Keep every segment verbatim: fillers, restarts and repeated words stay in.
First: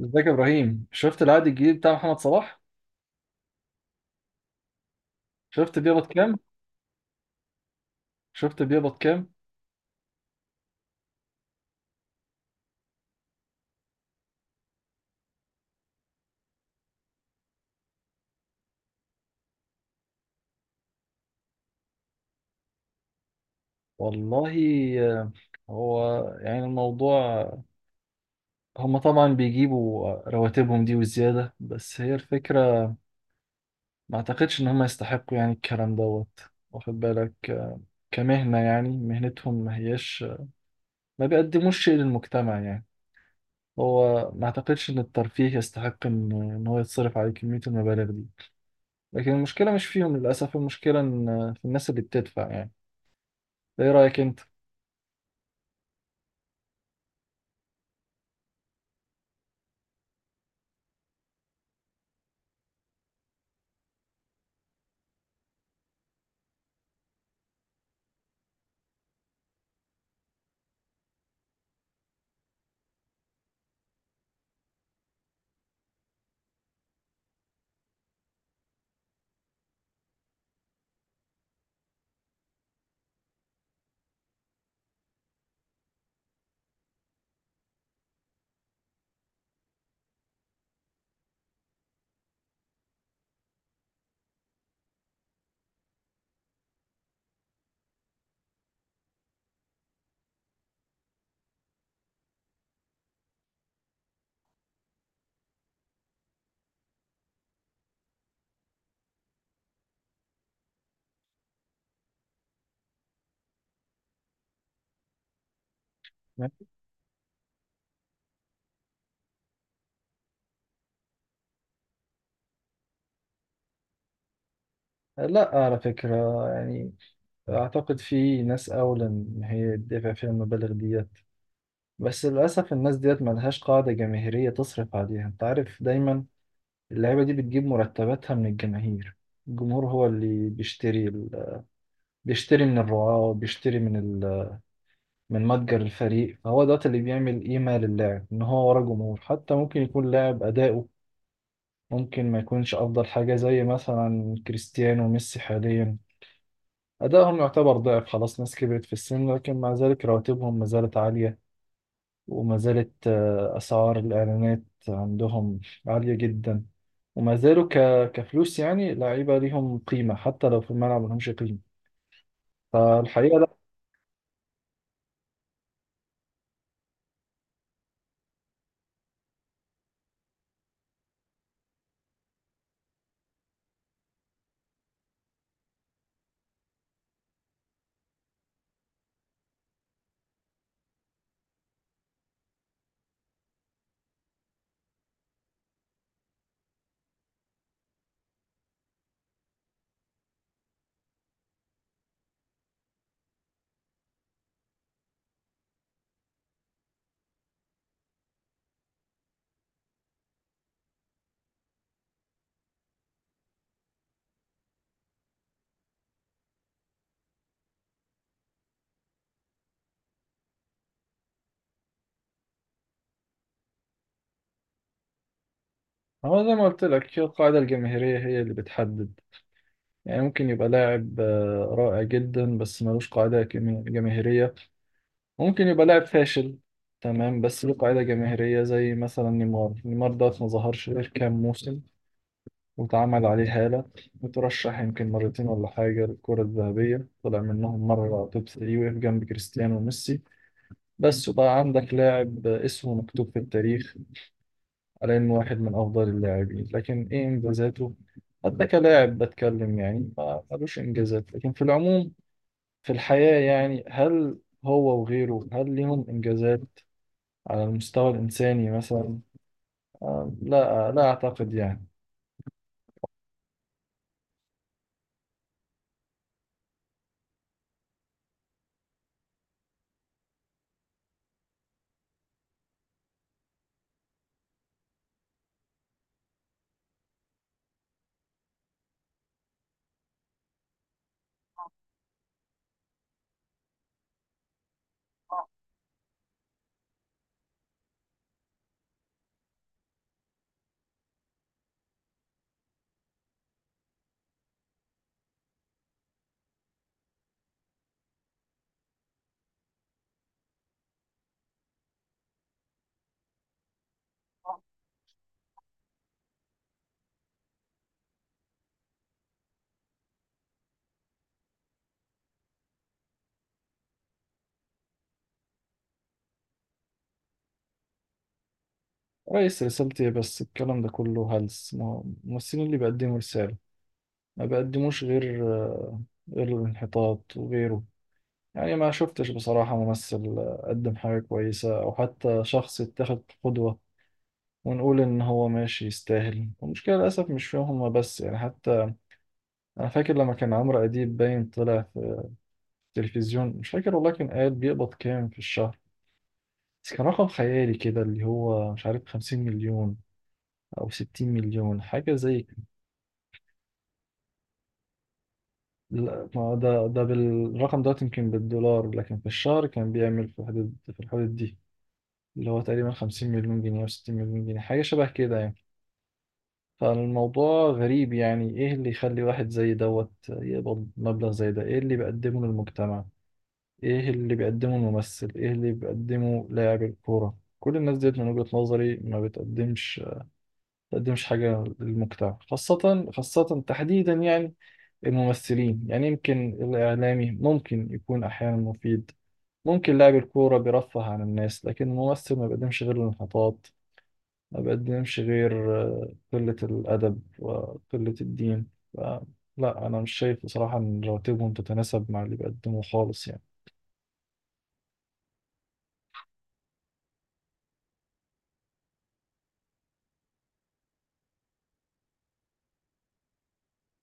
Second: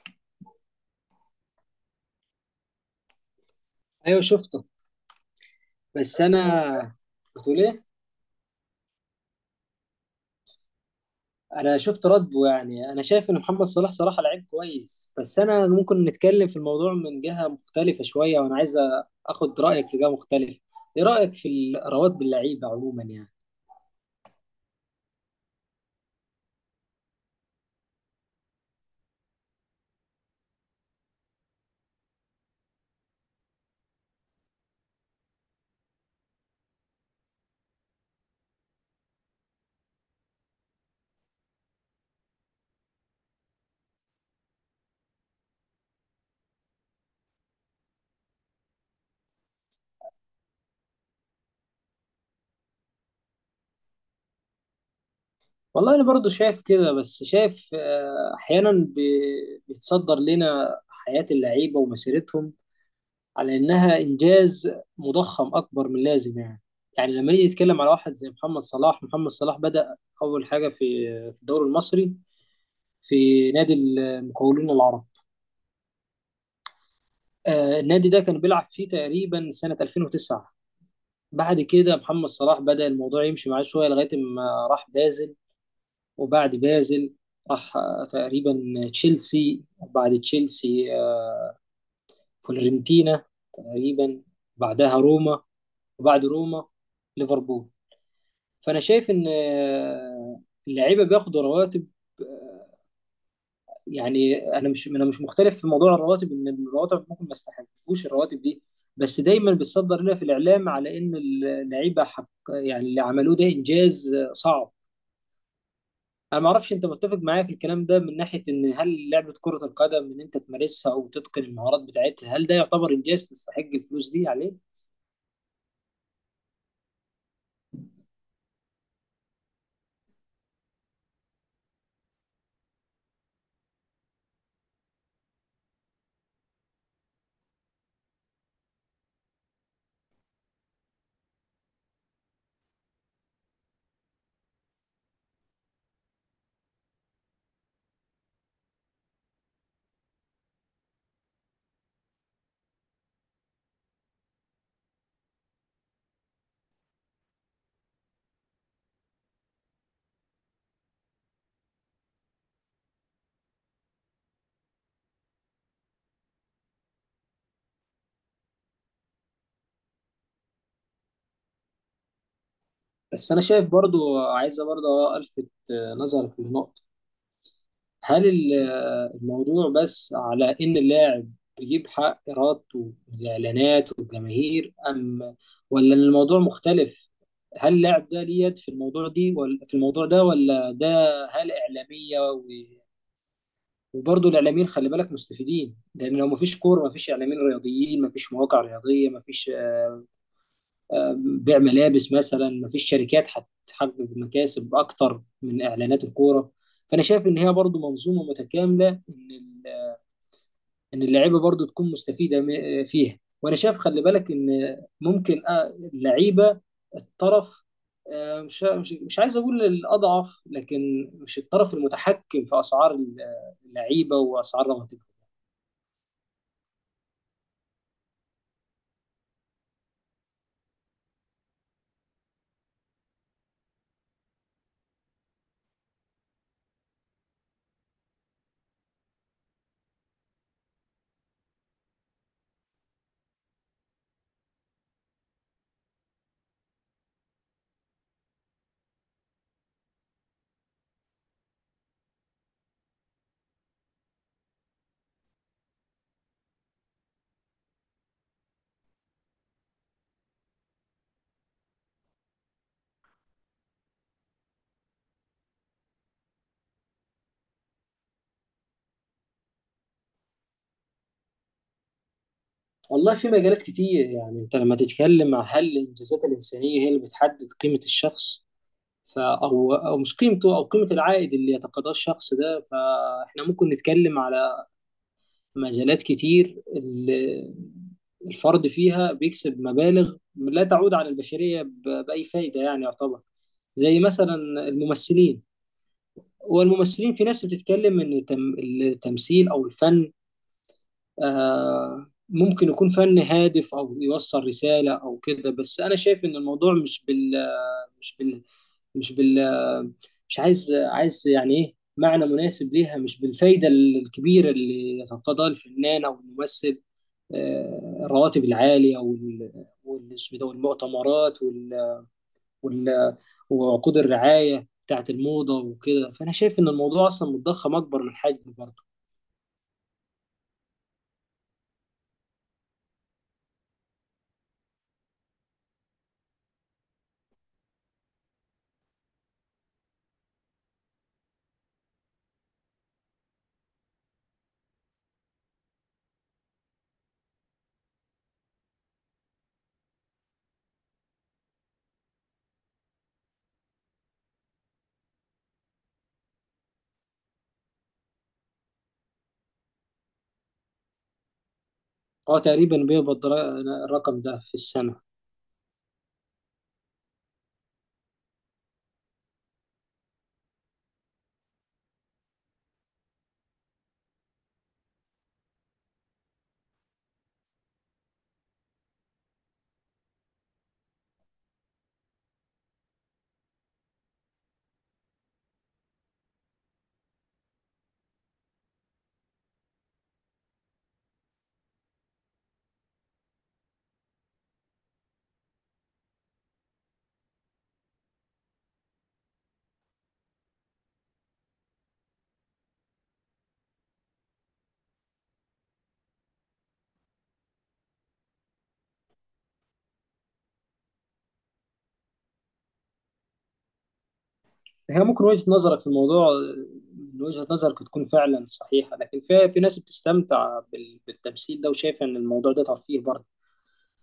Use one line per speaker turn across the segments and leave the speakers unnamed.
ازيك يا ابراهيم، شفت العقد الجديد بتاع محمد صلاح؟
ايوه، شفته.
شفت بيقبض
بس
كام؟
انا بتقول ايه؟
شفت بيقبض كام؟
انا شفت رده. يعني انا شايف ان محمد صلاح صراحه لعيب كويس، بس انا ممكن نتكلم في الموضوع من جهه مختلفه شويه، وانا عايز اخد رايك في جهه مختلفه. ايه رايك في الاراءات باللعيبه عموما يعني؟
والله. آه، هو يعني الموضوع. هم طبعا بيجيبوا رواتبهم دي وزيادة، بس هي الفكرة ما اعتقدش ان هم يستحقوا يعني الكلام دوت، واخد بالك؟ آه، كمهنة يعني مهنتهم ما هيش، ما بيقدموش شيء للمجتمع يعني. هو ما اعتقدش ان الترفيه يستحق ان إن هو يتصرف عليه كمية المبالغ دي. لكن المشكلة مش فيهم للأسف، المشكلة إن في الناس اللي بتدفع يعني. ايه رأيك انت؟
والله انا برضو شايف كده، بس شايف آه، احيانا بي- بيتصدر لنا حياه اللعيبه ومسيرتهم على انها انجاز مضخم اكبر من اللازم يعني. يعني لما نيجي نتكلم على واحد زي محمد صلاح، محمد صلاح بدأ اول حاجه في في الدوري المصري، في نادي المقاولون العرب. آه، النادي ده كان بيلعب فيه تقريبا سنه ألفين وتسعة. بعد كده محمد صلاح بدأ الموضوع يمشي معاه شويه لغايه ما راح بازل. وبعد بازل راح آه، تقريبا تشيلسي، وبعد تشيلسي آه، فلورنتينا، تقريبا بعدها روما، وبعد روما ليفربول. فانا شايف ان آه، اللعيبه بياخدوا رواتب. آه، يعني انا مش انا مش مختلف في موضوع الرواتب، ان الرواتب ممكن ما استحقوش الرواتب دي، بس دايما بتصدر لنا في الاعلام على ان اللعيبه حق، يعني اللي عملوه ده انجاز آه، صعب. انا ما اعرفش انت متفق معايا في الكلام ده من ناحيه ان هل لعبه كره القدم ان انت تمارسها او تتقن المهارات بتاعتها، هل ده يعتبر انجاز تستحق الفلوس دي عليه؟
لا، على فكرة، يعني أعتقد في ناس أولى إن هي تدفع فيها المبالغ ديت، بس للأسف الناس ديت ملهاش قاعدة جماهيرية تصرف عليها. أنت عارف دايما اللعيبة دي بتجيب مرتباتها من الجماهير. الجمهور هو اللي بيشتري ال... بيشتري من الرعاة وبيشتري من ال... من متجر الفريق، فهو دوت اللي بيعمل قيمة للاعب إن هو ورا جمهور. حتى ممكن يكون لاعب أداؤه ممكن ما يكونش أفضل حاجة، زي مثلا كريستيانو وميسي حاليا، أدائهم يعتبر ضعف خلاص، ناس كبرت في السن، لكن مع ذلك رواتبهم ما زالت عالية، وما زالت آه، أسعار الإعلانات عندهم عالية جدا، وما زالوا ك... كفلوس يعني لعيبة ليهم قيمة، حتى لو في الملعب ما لهمش قيمة.
بس
فالحقيقة
انا
لا.
شايف برضو، عايزه برضو الفت آه، نظرك لنقطه. هل ال- الموضوع بس على إن اللاعب بيجيب حق إرادته والإعلانات والجماهير، أم ولا إن الموضوع مختلف؟ هل اللاعب ده ليه يد في الموضوع دي، ولا في الموضوع ده ولا ده؟ هل إعلامية و... وبرضه الإعلاميين خلي بالك مستفيدين، لأن لو مفيش كورة مفيش إعلاميين رياضيين، مفيش مواقع رياضية، مفيش آه، بيع ملابس مثلا، مفيش شركات هتحقق مكاسب أكتر من إعلانات الكورة. فأنا شايف إن هي برضه منظومة متكاملة، إن ان اللعيبه برضو تكون مستفيده م- فيها. وانا شايف، خلي بالك، ان ممكن آه، اللعيبه الطرف، آه، مش مش مش عايز اقول الاضعف، لكن مش الطرف المتحكم في اسعار اللعيبه واسعار رواتبهم.
هو زي ما قلت لك، هي القاعدة الجماهيرية هي اللي بتحدد. يعني ممكن يبقى لاعب آه، رائع جدا بس ملوش قاعدة جم- جماهيرية، ممكن يبقى لاعب فاشل تمام بس له قاعدة جماهيرية، زي مثلا نيمار. نيمار ده ما ظهرش غير كام موسم، واتعمل عليه هالة، وترشح يمكن مرتين ولا حاجة للكرة الذهبية، طلع منهم مرة توب تلاتة، وقف جنب كريستيانو وميسي بس، وبقى عندك لاعب اسمه مكتوب في التاريخ على إنه واحد من أفضل اللاعبين. لكن إيه إنجازاته؟ حتى كلاعب بتكلم يعني ما ملوش إنجازات، لكن في العموم في الحياة يعني، هل هو وغيره هل ليهم إنجازات على المستوى الإنساني مثلا؟ آه، لا، آه، لا أعتقد يعني.
والله في مجالات كتير. يعني انت لما تتكلم عن هل الانجازات الانسانيه هي اللي بتحدد قيمه الشخص، ف او او مش قيمته، او قيمه العائد اللي يتقاضاه الشخص ده، فاحنا ممكن نتكلم على مجالات كتير ال- الفرد فيها بيكسب مبالغ لا تعود على البشرية ب- بأي فايدة، يعني يعتبر زي مثلا الممثلين. والممثلين، في ناس بتتكلم إن التم- التمثيل أو الفن آه، ممكن يكون فن هادف أو يوصل رسالة أو كده، بس أنا شايف إن الموضوع مش بال مش بال مش بال مش عايز عايز، يعني إيه معنى مناسب ليها، مش بالفايدة الكبيرة اللي يتقاضاها الفنان أو الممثل. آه، الرواتب العالية وال وال- اسمه ده، والمؤتمرات، وال... وال... وعقود الرعاية بتاعت الموضة وكده، فأنا شايف إن الموضوع أصلا متضخم أكبر من حجمه برضه.
رئيس رسالتي إيه بس الكلام ده كله هلس. ما- هو الممثلين اللي بيقدموا رسالة، ما بيقدموش غير آه، غير الانحطاط وغيره. يعني ما شفتش بصراحة ممثل آه، قدم حاجة كويسة، أو حتى شخص اتخذ قدوة ونقول إن هو ماشي يستاهل. المشكلة للأسف مش فيهم هما بس يعني، حتى أنا فاكر لما كان عمرو أديب باين طلع في التلفزيون، مش فاكر والله، كان قال بيقبض كام في الشهر، بس كان رقم خيالي كده، اللي هو مش عارف، خمسين مليون أو ستين مليون حاجة
هو
زي.
تقريبا بيقبض را- الرقم ده في السنة.
لا، ما هو ده، ده بالرقم ده يمكن بالدولار، لكن في الشهر كان بيعمل في الحدود، في الحدود دي، اللي هو تقريبا خمسين مليون جنيه او ستين مليون جنيه، حاجة شبه كده يعني. فالموضوع غريب، يعني ايه اللي يخلي واحد زي دوت يقبض مبلغ زي ده؟ ايه اللي بيقدمه للمجتمع؟ ايه اللي بيقدمه الممثل؟ ايه اللي بيقدمه لاعب الكورة؟ كل الناس ديت من وجهة نظري ما بتقدمش، بتقدمش حاجة للمجتمع. خاصة خاصة تحديدا يعني الممثلين. يعني يمكن الإعلامي ممكن يكون أحيانا مفيد، ممكن لاعب الكورة بيرفه عن الناس، لكن الممثل ما بيقدمش غير الانحطاط، ما بيقدمش غير آه، قلة الأدب وقلة الدين. ف- لا، أنا مش شايف بصراحة إن رواتبهم تتناسب مع اللي بيقدموه خالص يعني.
هي ممكن وجهة نظرك في الموضوع، آه، من وجهة نظرك تكون فعلا صحيحة، لكن في في ناس بتستمتع بال- بالتمثيل ده وشايفة إن الموضوع ده ترفيه برضه.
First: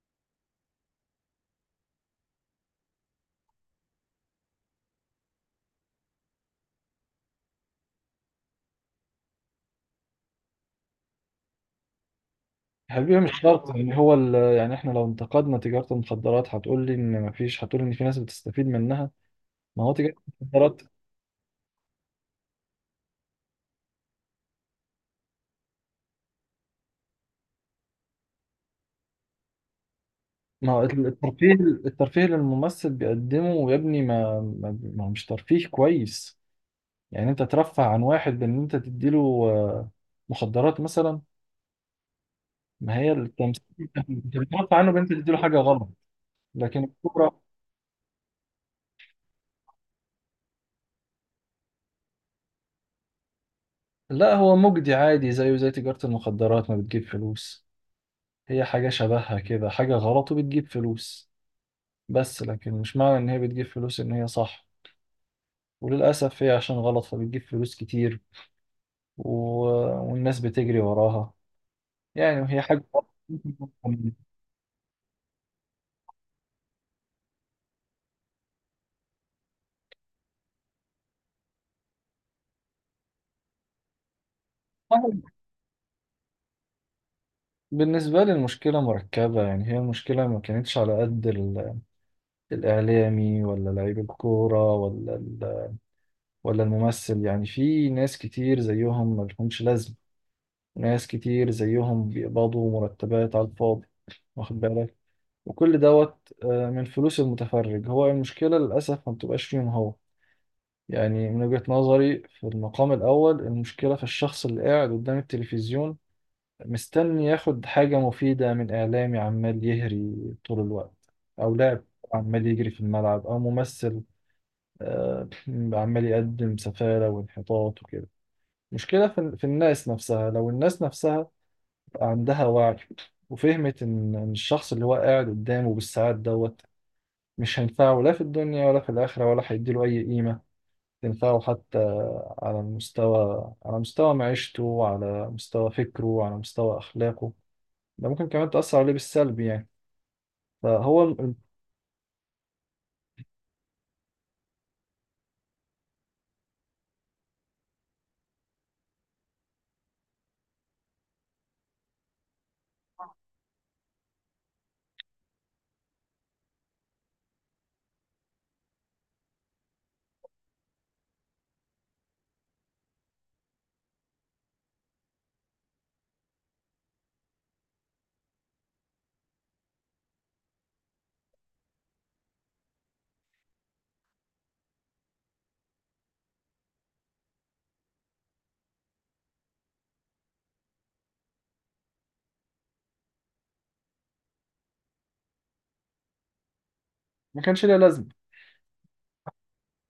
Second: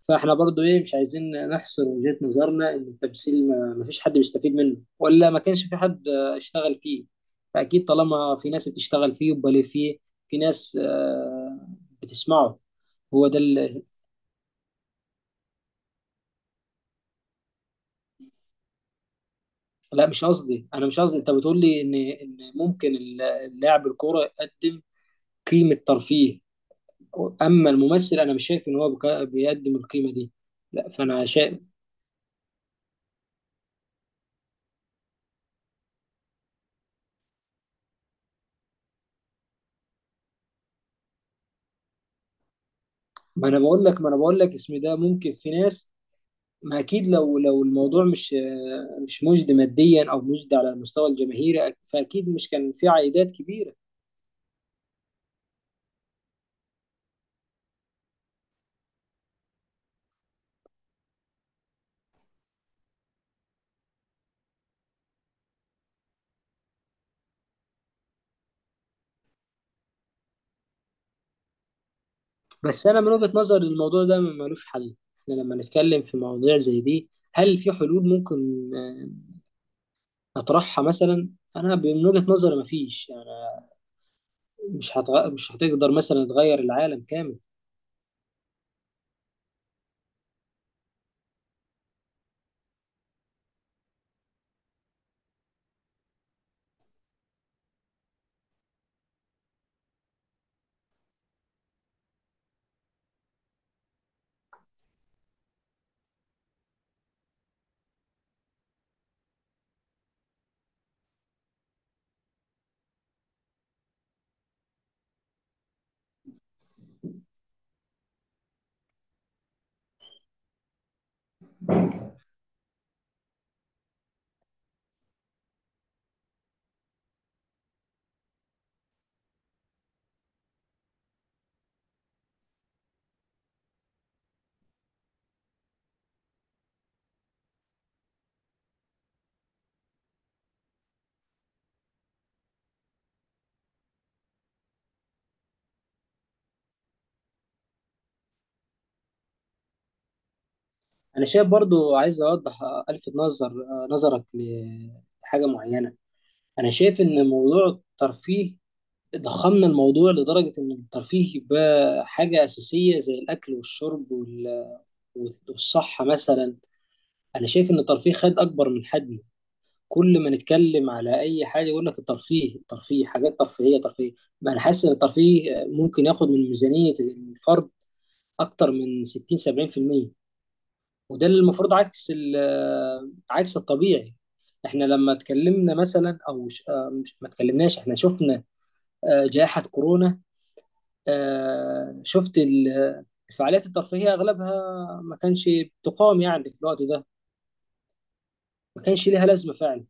فاحنا برضو ايه، مش عايزين نحصر وجهة نظرنا ان التمثيل ما ما فيش حد بيستفيد منه، ولا ما كانش في حد آه، اشتغل فيه. فاكيد طالما في ناس بتشتغل فيه، يبقى ليه فيه في ناس آه، بتسمعه.
حبيبي
هو ده
مش شرط
اللي...
يعني هو ال- يعني احنا لو انتقدنا تجارة المخدرات هتقول لي ان مفيش، هتقول ان في ناس بتستفيد منها. ما هو
لا
تجارة
مش قصدي،
المخدرات
انا مش قصدي، انت بتقول لي ان ان ممكن ال- لاعب الكوره يقدم قيمه ترفيه، اما الممثل انا مش شايف ان هو بك- بيقدم القيمه دي.
ما هو
لا فانا
الترفيه.
شايف.
الترفيه اللي الممثل بيقدمه يا ابني، ما ما ما هو مش ترفيه كويس، يعني انت ترفه عن واحد بان انت تديله آه، مخدرات مثلا. ما هي
ما انا بقول
التمثيل
لك
انت
ما انا بقول لك،
بترفه
اسم
عنه
ده
بان انت
ممكن
تديله
في
حاجه
ناس.
غلط،
ما
لكن
اكيد، لو
الكوره
لو الموضوع مش مش مجدي ماديا، او مجدي على المستوى الجماهيري، فاكيد مش كان في عائدات كبيره.
لا، هو مجدي عادي، زيه زي تجاره المخدرات، ما بتجيب فلوس، هي حاجه شبهها كده، حاجه غلط وبتجيب فلوس. بس لكن مش معنى ان هي بتجيب فلوس ان هي صح، وللاسف هي عشان غلط فبتجيب فلوس كتير، و... والناس بتجري وراها يعني، وهي حاجة
بس انا من وجهه نظري الموضوع ده ملوش حل. احنا لما نتكلم في مواضيع زي دي، هل في حلول ممكن آه، نطرحها مثلا؟ انا من وجهه نظري مفيش، يعني مش
صعبة.
هتغ... مش هتقدر مثلا تغير العالم كامل.
بالنسبة لي المشكلة مركبة، يعني هي المشكلة ما كانتش على قد ال- الإعلامي، ولا لعيب الكورة، ولا ال- ولا الممثل، يعني في ناس كتير زيهم ما لهمش لازمة، ناس كتير زيهم بيقبضوا مرتبات على الفاضي، واخد بالك؟ وكل دوت آه، من فلوس المتفرج. هو المشكلة للأسف ما بتبقاش فيهم هو، يعني من وجهة نظري في المقام الأول المشكلة في الشخص اللي قاعد قدام التلفزيون، مستني ياخد حاجة مفيدة من إعلامي عمال يهري طول الوقت، أو لاعب عمال يجري في الملعب، أو ممثل آه، عمال يقدم سفالة وانحطاط وكده. مشكلة في في الناس نفسها، لو الناس نفسها عندها وعي وفهمت إن إن الشخص اللي هو قاعد قدامه بالساعات دوت مش هينفعه لا في الدنيا ولا في الآخرة، ولا هيديله أي قيمة تنفعه حتى، على المستوى، على مستوى معيشته، على مستوى فكره، على مستوى أخلاقه، ده ممكن كمان تأثر عليه بالسلب يعني. فهو
انا
ال-
شايف برضو، عايز اوضح، آه، الفت نظر، آه، نظرك لحاجه معينه. انا شايف ان موضوع الترفيه، ضخمنا الموضوع لدرجة إن الترفيه بقى حاجة أساسية زي الأكل والشرب وال- والصحة مثلا. أنا شايف إن الترفيه خد أكبر من حجمه. كل ما نتكلم على أي حاجة يقول لك الترفيه، الترفيه، حاجات ترفيهية، ترفيه. ما أنا حاسس إن الترفيه ممكن ياخد من ميزانية الفرد أكتر من ستين سبعين في المئة، وده اللي المفروض عكس ال- عكس الطبيعي. احنا لما اتكلمنا مثلا او ش- آه، مش- ما اتكلمناش، احنا شفنا آه، جائحة كورونا. آه، شفت ال- الفعاليات الترفيهية أغلبها ما كانش بتقام يعني في الوقت ده،
ما كانش ليه لازمة.
ما كانش ليها لازمة فعلا.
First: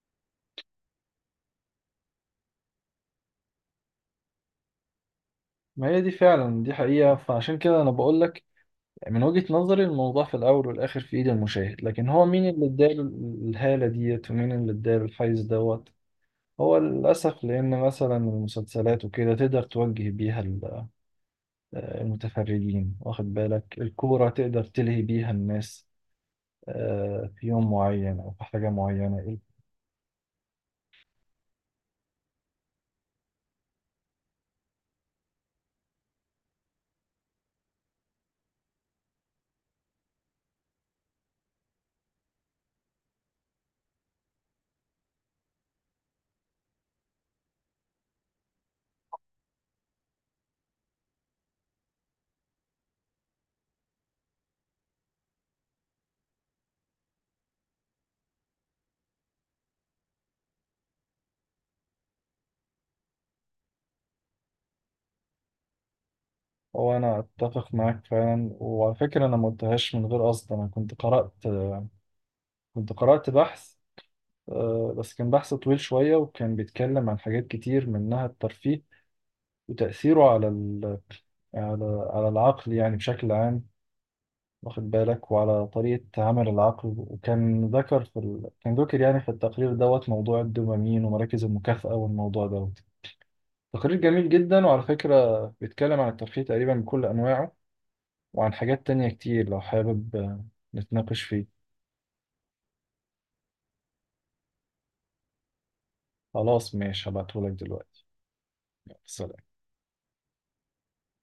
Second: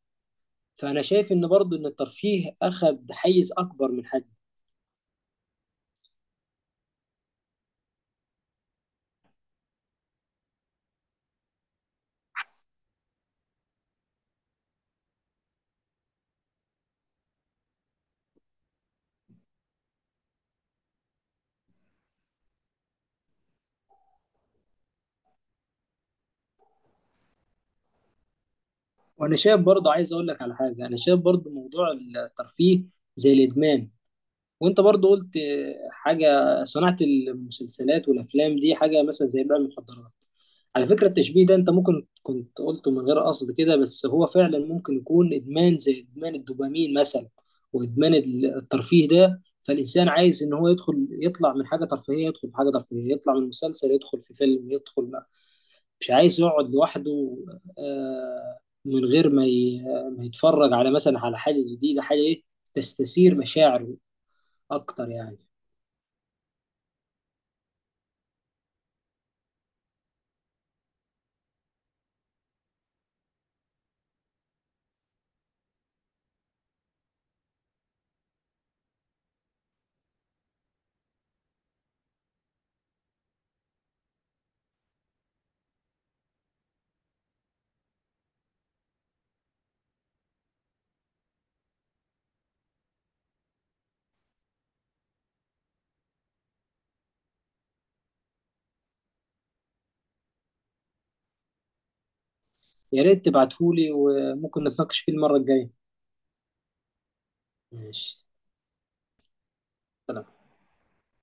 فأنا شايف إن برضو إن الترفيه أخد حيز أكبر من حجمه.
ما هي دي فعلا، دي حقيقة، فعشان كده أنا بقول لك من وجهة نظري الموضوع في الأول والآخر في إيد المشاهد، لكن هو مين اللي اداله ال- الهالة ديت، ومين اللي اداله الحيز دوت. هو للأسف، لأن مثلا المسلسلات وكده تقدر توجه بيها ال- آه، المتفرجين، واخد بالك؟ الكورة تقدر تلهي بيها الناس آه، في يوم معين أو في حاجة
وأنا
معينة.
شايف برضو، عايز أقول لك على حاجة. أنا شايف برضو موضوع الترفيه زي الإدمان. وانت برضو قلت حاجة، صناعة المسلسلات والافلام دي حاجة مثلا زي بيع المخدرات. على فكرة التشبيه ده، انت ممكن كنت قلته من غير قصد كده، بس هو فعلا ممكن يكون ادمان زي ادمان الدوبامين مثلا. وادمان الترفيه ده، فالانسان عايز ان هو يدخل، يطلع من حاجة ترفيهية يدخل في حاجة ترفيهية، يطلع من مسلسل يدخل في فيلم، يدخل، مش عايز يقعد لوحده آه، من غير ما ي- ما يتفرج على مثلا، على حاجة جديدة، حاجة ايه، تستثير مشاعره اكتر يعني.
هو انا اتفق معاك فعلا، وعلى فكره انا ما قلتهاش من غير قصد، انا كنت قرات كنت قرات بحث، آه، بس كان بحث طويل شويه، وكان بيتكلم عن حاجات كتير منها الترفيه وتاثيره على ال... على على العقل يعني بشكل عام، واخد بالك؟ وعلى طريقه عمل العقل. وكان ذكر في ال... كان ذكر يعني في التقرير دوت موضوع الدوبامين ومراكز المكافاه والموضوع دوت. تقرير جميل جدا، وعلى فكره بيتكلم عن الترفيه تقريبا بكل انواعه، وعن حاجات تانية كتير، لو حابب آه، نتناقش فيه.
يا ريت تبعتهولي، وممكن نتناقش فيه المرة الجاية.
خلاص ماشي، هبعتهولك دلوقتي.
ماشي.
يلا، سلام.
سلام.